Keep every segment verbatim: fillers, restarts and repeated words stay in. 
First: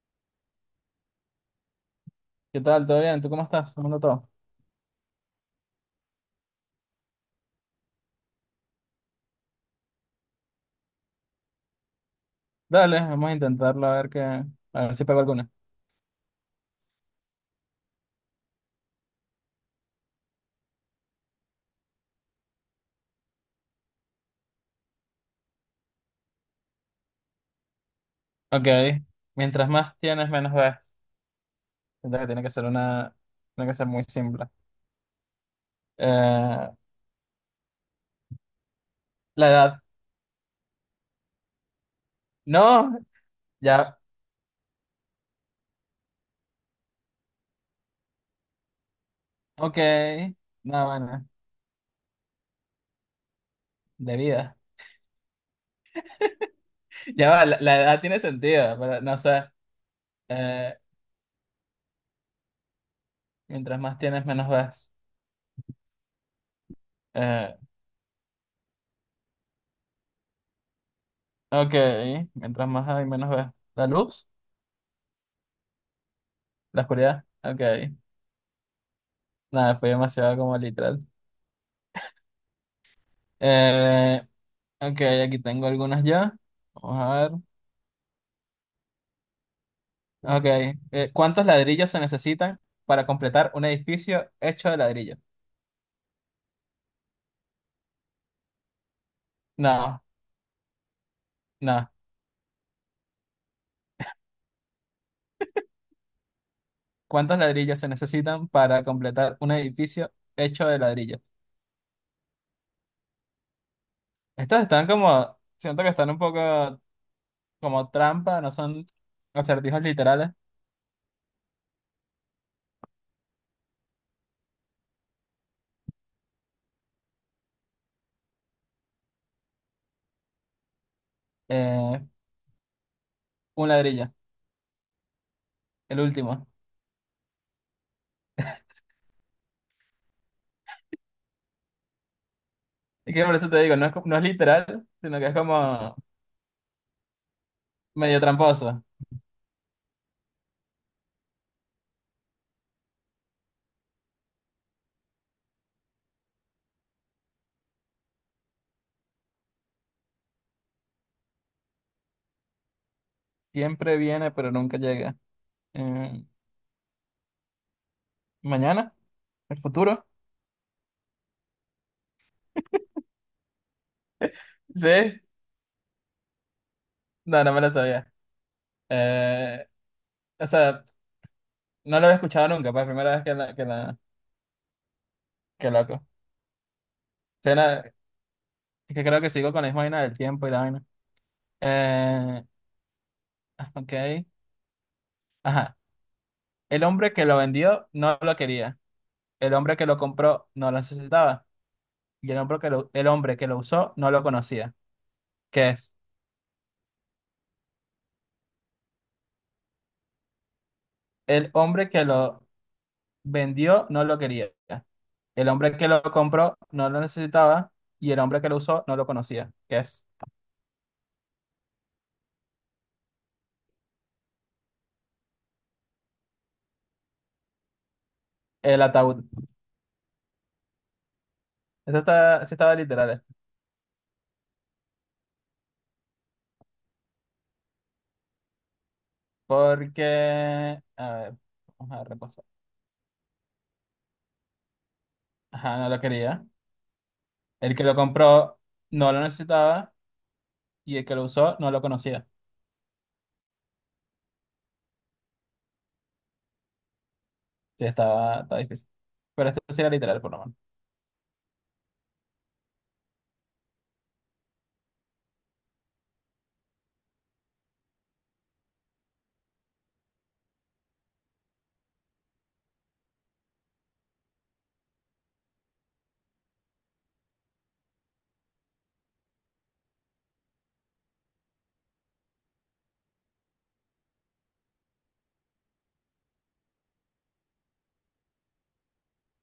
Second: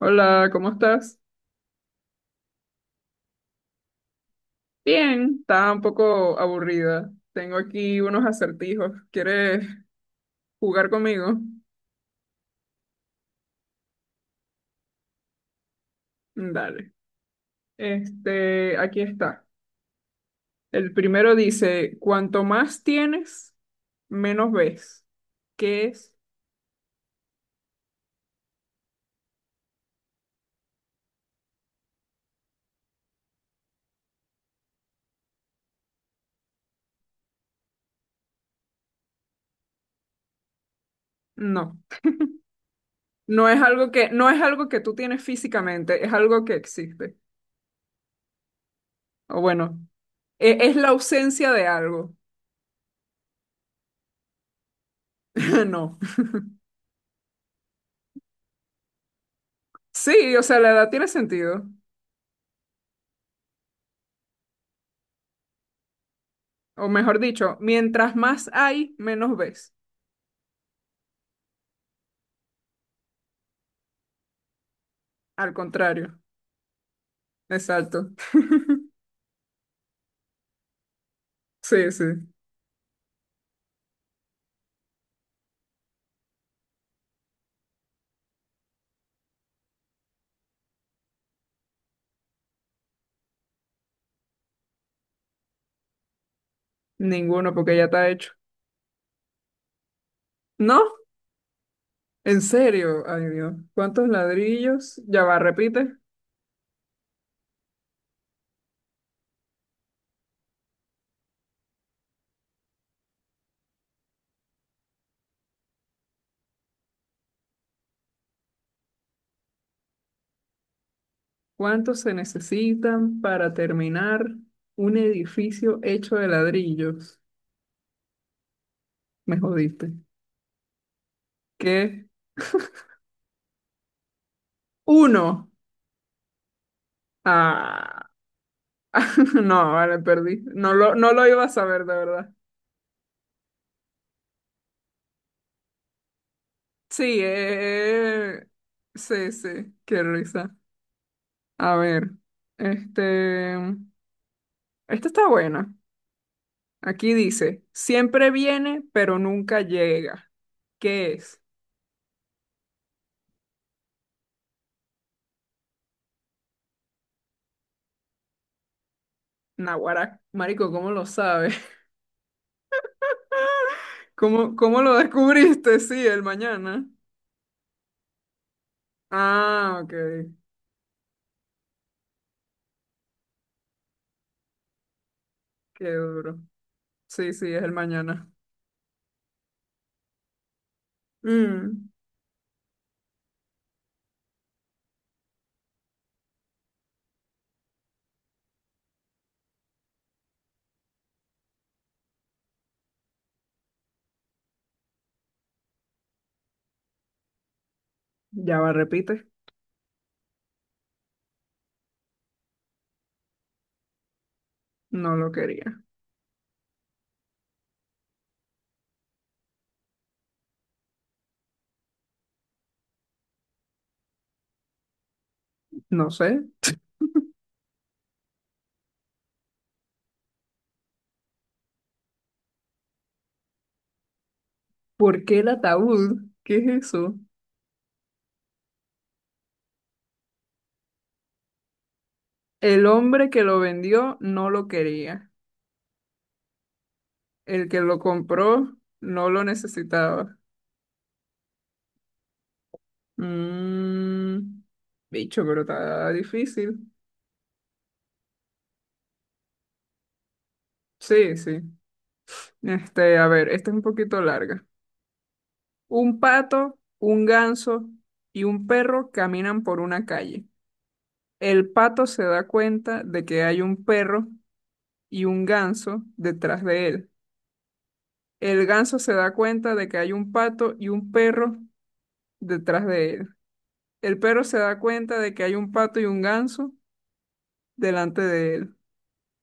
Hola, ¿cómo estás? ¿Qué tal? ¿Todo bien? ¿Tú cómo estás? ¿Cómo anda todo? Bien, está un poco aburrida. Tengo aquí unos acertijos. ¿Quieres jugar conmigo? Dale, vamos a intentarlo a ver que, a ver si pego alguna. Dale. Este, aquí está. El primero dice, cuanto más tienes, menos ves. ¿Qué es? Ok, mientras más tienes, menos ves. Siento que tiene que ser una, tiene que ser muy simple. Eh, la edad. No. No, No es algo ya, que, no es algo que tú tienes físicamente, es algo que existe. O ok. bueno, e- es No, la bueno, ausencia de algo. de vida. No. Ya va, la, la edad tiene sentido, pero no sé. Sí, o sea, la Eh, edad tiene sentido. Mientras más tienes, menos ves. O mejor Eh, dicho, mientras más hay, menos ves. ok, mientras más hay, menos ves. La luz, Al contrario, la oscuridad. Ok, exacto. nada, fue demasiado como literal. Sí, sí, Eh, Ok, aquí tengo algunas ya. Vamos a ver. Ok. Eh, ¿cuántos ladrillos se necesitan para completar un edificio hecho de ladrillos? ninguno porque ya está hecho. No, No, no. en serio, ay Dios, ¿cuántos ladrillos? Ya va, repite, ¿Cuántos ladrillos se necesitan para completar un edificio hecho de ladrillos? Estos están como, siento que están un poco como trampa, no son acertijos literales. ¿cuántos se necesitan para terminar un edificio hecho de ladrillos? Me jodiste. Eh, ¿Qué? un ladrillo, Uno. el último. Ah, no, vale, perdí. No lo, no lo iba a saber, de verdad. Y que por eso te digo, no es, co- no es literal, sino que es como Sí, medio eh, tramposo. sí, sí, qué risa. A ver, este... Esta está buena. Aquí dice, siempre viene, pero nunca llega. ¿Qué es? Siempre viene, pero nunca llega. Eh, Mañana, el futuro. Naguará, marico, ¿cómo lo sabes? ¿Cómo, cómo lo ¿Sí? descubriste? Sí, el mañana. No, no me la sabía. Eh, Ah, ok. o sea, no lo había escuchado nunca, pues, primera vez que la, que la, que Qué loco. duro. Sí, sí, es el Suena- mañana. es que creo que sigo con la misma vaina del tiempo y la vaina. Mm. Eh, ok. Ajá. El hombre que lo vendió no lo quería. El hombre que lo compró no lo necesitaba. Y el hombre que lo, el hombre que lo usó no lo conocía. ¿Qué es? Ya va, repite. El hombre que lo vendió no lo quería. No lo El hombre quería. que lo compró no lo necesitaba. Y el hombre que lo usó no lo conocía. ¿Qué es? No sé. El ataúd. Esta está, sí estaba literal, eh, ¿Por qué el ataúd? ¿Qué es eso? porque, a ver, vamos a repasar. El hombre que lo vendió no lo quería. Ajá, no lo quería. El El que que lo lo compró compró no lo no lo necesitaba necesitaba. y el que lo usó no lo conocía. Mm, bicho, pero está difícil. Sí, estaba, estaba difícil. Pero esto sí era literal, por lo menos. Sí, sí. Este, a ver, esta es un poquito larga. Un pato, un ganso y un perro caminan por una calle. El pato se da cuenta de que hay un perro y un ganso detrás de él. El ganso se da cuenta de que hay un pato y un perro detrás de él. El perro se da cuenta de que hay un pato y un ganso delante de él.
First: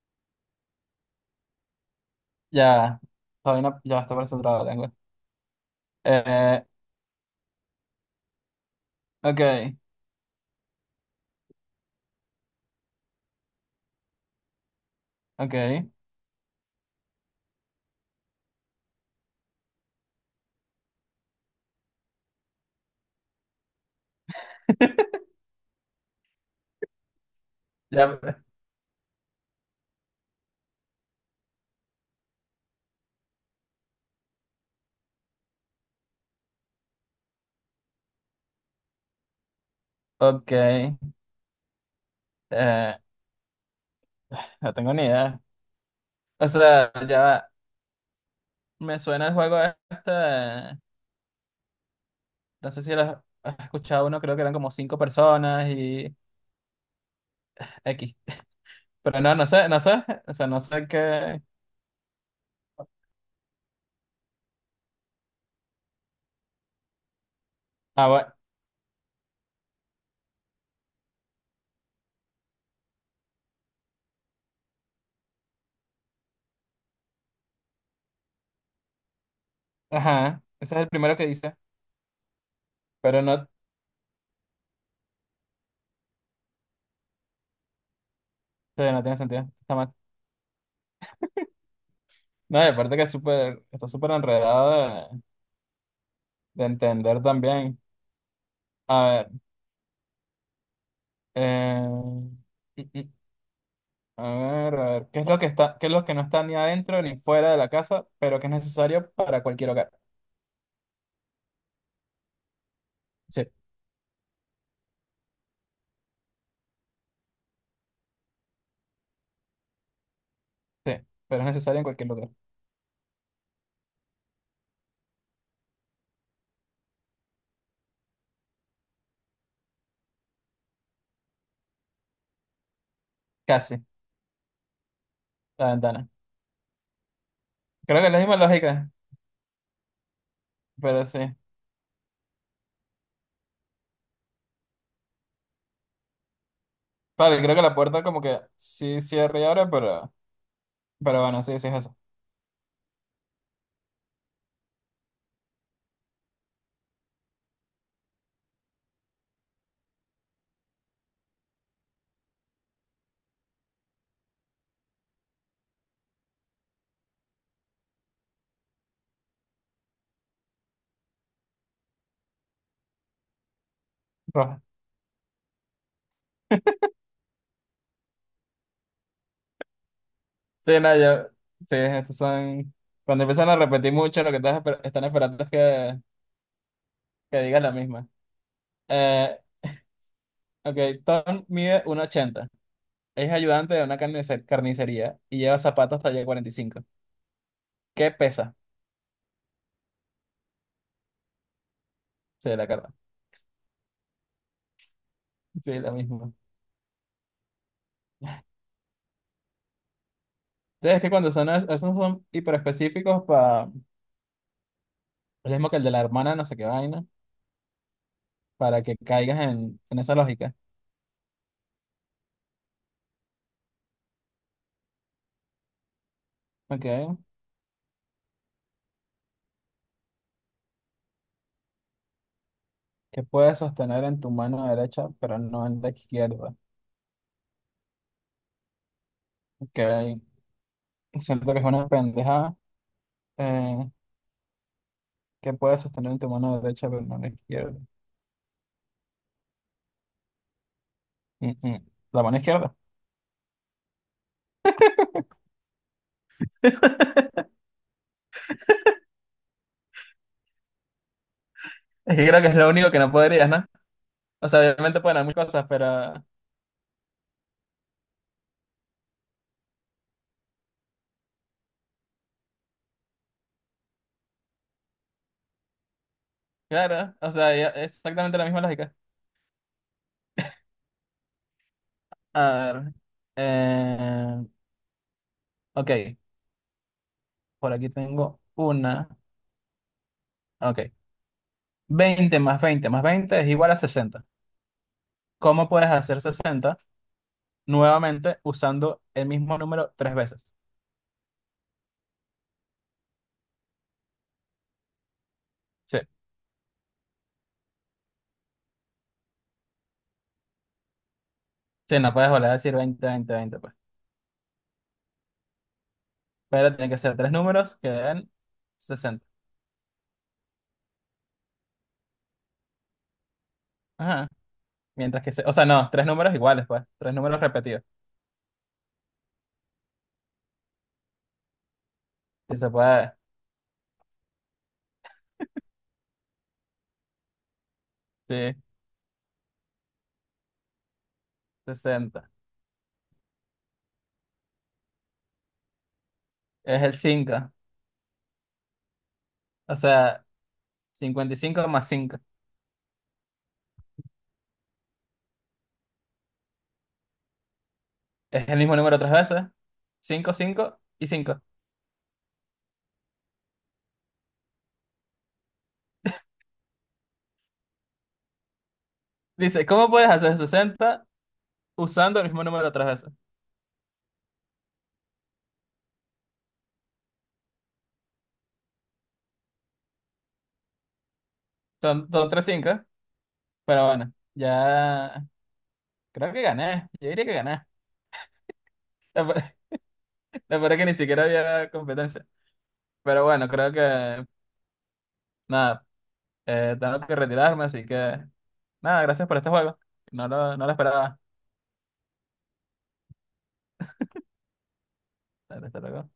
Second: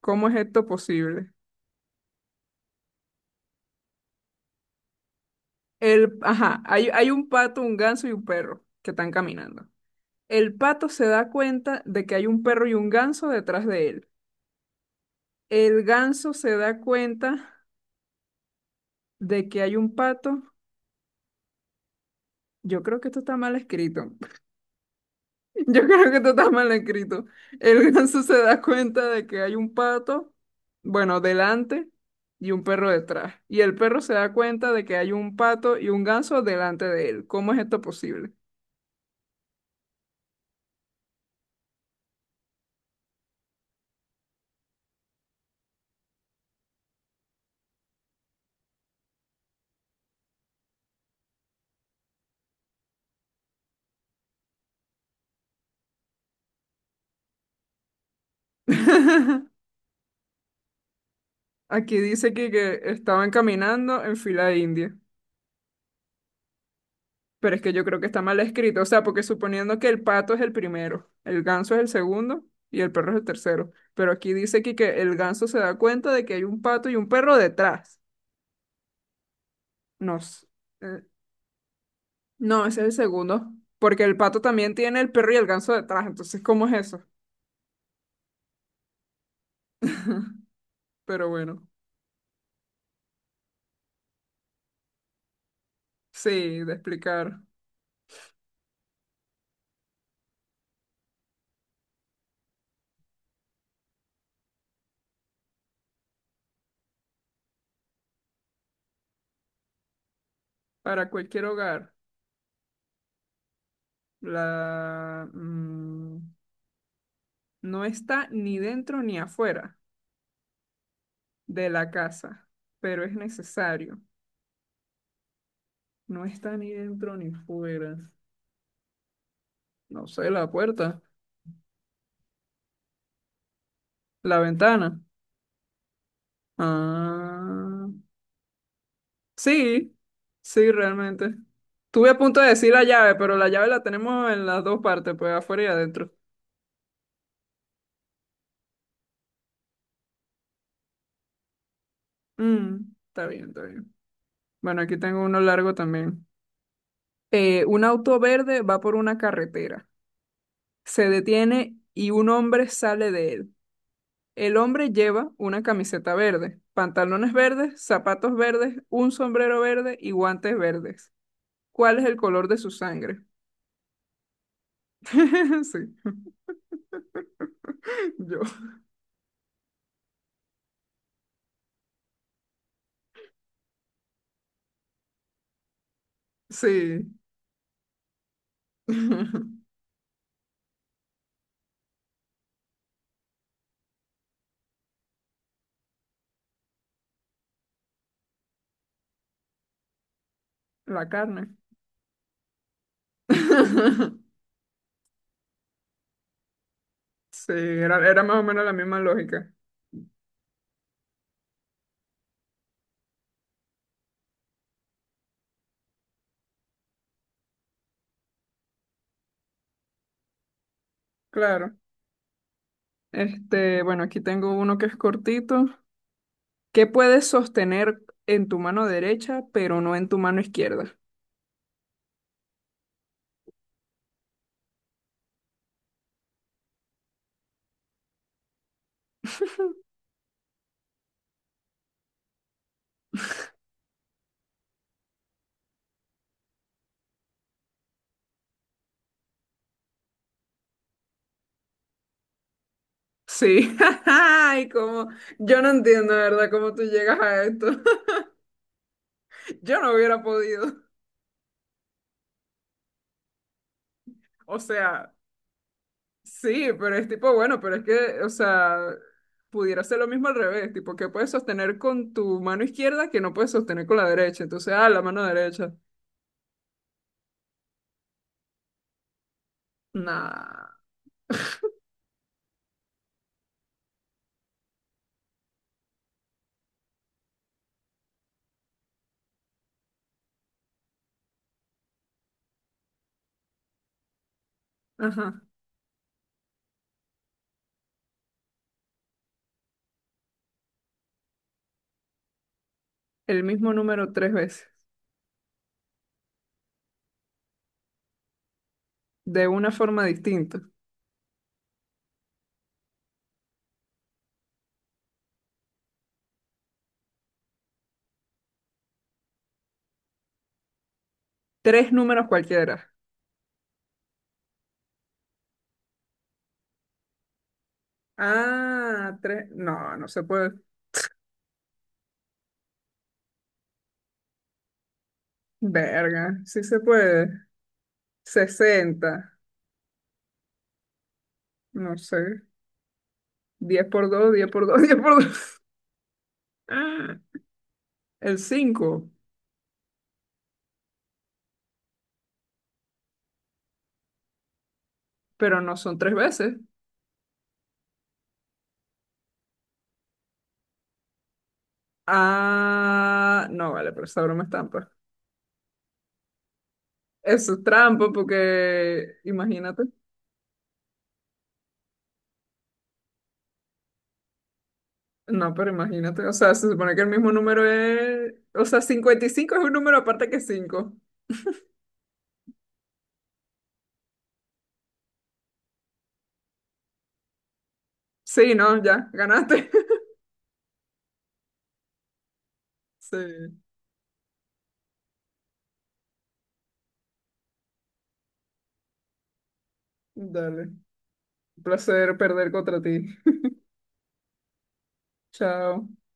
¿Cómo es esto posible? Ya, todavía no, ya está concentrado la lengua. El, ajá, Eh, hay, hay un pato, un ganso y un perro que están caminando. ok, El pato se da cuenta de que hay un perro y un ganso detrás de él. El ok. ganso se da cuenta de que hay un pato. Yo creo que esto está mal escrito. Yo creo que esto está mal escrito. El Ya, ganso se da cuenta de que hay un pato, bueno, delante y un perro detrás. Y el perro se da cuenta de que hay un pato y un ganso delante de él. ¿Cómo es esto posible? ok. Eh, no tengo ni idea. O sea, ya me suena el juego este. No sé si lo has escuchado uno, creo que eran como cinco personas y X. Pero no, no sé, no sé, o sea, no sé qué. Aquí dice que, que estaban caminando en fila india, pero es que yo creo que Ah, está bueno, mal escrito, o sea, porque suponiendo que el pato es el primero, el ganso es el segundo y el perro es el tercero, pero aquí dice que, que el ganso se da cuenta de que hay un pato y un perro detrás. No, ajá, s- ese es el eh, primero que dice, no, ese es el pero no, sí, segundo, porque el pato también tiene el perro y el ganso detrás, entonces, ¿cómo es eso? no tiene sentido, está mal. Pero bueno, No, y aparte que es súper, está súper enredado de, sí, de de entender explicar también. A ver, eh, mm, mm, a ver, a ver, ¿qué es lo que está, ¿qué es lo que no está ni adentro ni fuera de la casa, pero que es necesario para cualquier hogar? para cualquier hogar, Sí, sí, la... mm, no está ni dentro ni afuera. pero es De necesario en la cualquier lugar, casa, pero es necesario. No está ni dentro ni fuera. No sé, la puerta, casi, la ventana. la ventana. Ah, Creo que es la misma lógica, sí, sí, pero sí. realmente. Estuve a punto de decir la llave, pero la llave la tenemos en las dos partes, pues afuera y adentro. Vale, creo que la puerta como que sí cierra y abre, pero, pero bueno, sí, sí es eso. Mm, está bien, está bien. Bueno, aquí tengo uno largo también. Eh, un auto verde va por una carretera, se detiene y un hombre sale de él. El hombre lleva una camiseta verde, pantalones verdes, zapatos verdes, un sombrero verde y guantes verdes. ¿Cuál es el color de su sangre? Roja. Sí, yo. Sí, no, yo, sí, estos son, cuando empiezan a repetir mucho, lo que estás esper- están esperando es que, Sí. que digas la misma. Eh, ok, Tom mide uno ochenta. Es ayudante de una carnice- carnicería y lleva zapatos talla cuarenta y cinco. ¿Qué pesa? La carne. Sí, la carta. Sí, la misma. Sí, era, era más o menos la misma lógica. Sí, es que cuando son, es- esos son hiperespecíficos para, lo mismo que el de la hermana, no sé qué vaina, para que caigas en, en esa lógica. Claro. Este, bueno, aquí tengo uno que es cortito. ¿Qué Ok, puedes sostener en tu mano derecha, pero no en tu mano izquierda? ¿qué puedes sostener en tu mano derecha, pero no en la izquierda? Ok. Siento que es una pendeja eh, que puedes sostener en tu mano derecha, pero no en la izquierda. Mm, mm. La mano izquierda. Sí. Ay, cómo. Yo no entiendo, de ¿verdad? ¿Cómo tú llegas a esto? Yo no hubiera podido. Es que creo que es lo único que no podrías, ¿no? O O sea, obviamente sea, pueden haber muchas cosas, pero sí, pero es tipo, bueno, pero es que, o sea, pudiera ser lo mismo al revés, tipo, ¿qué puedes sostener con tu mano izquierda que no puedes sostener con la derecha? Entonces, ah, la mano derecha. claro, o sea, ya- es exactamente la misma lógica. Nah. A ver, eh, ok, por aquí tengo una, ok. Veinte más veinte más veinte es igual a sesenta. Ajá. ¿Cómo puedes hacer sesenta nuevamente usando el mismo número tres veces? El mismo número tres veces, Sí, de una forma distinta. sí, no puedes volver a decir veinte veinte 20. Pero tienen que ser tres números que den sesenta. Tres números cualquiera. Ajá. Mientras que se... O sea, no, tres números iguales, pues. Tres números repetidos. Ah, tres. No, no se puede. Si se puede. Verga, sí se puede. Sí, Sesenta, no sesenta. sé. Diez por dos, diez por dos, diez por dos. Es el cinco. El cinco, O sea, cincuenta y cinco más cinco. pero no son tres veces. Es el mismo número tres veces. Cinco, cinco y cinco. Ah, no, vale, pero esa broma es trampa. Eso es trampa porque, Dice, imagínate. ¿cómo puedes hacer sesenta usando el mismo número tres veces? No, pero imagínate, o sea, se supone que el mismo número es, o sea, cincuenta y cinco es un número aparte que cinco. Son, son tres cinco. Pero bueno, ya creo que gané. Yo diría que gané. Sí, no, ya, ganaste. La verdad es que ni siquiera había competencia. Sí, Pero bueno, creo que... Nada, Eh, tengo que retirarme, así que nada, gracias por este juego. No lo, dale. No lo Un esperaba. placer perder contra ti. Hasta Chao. luego.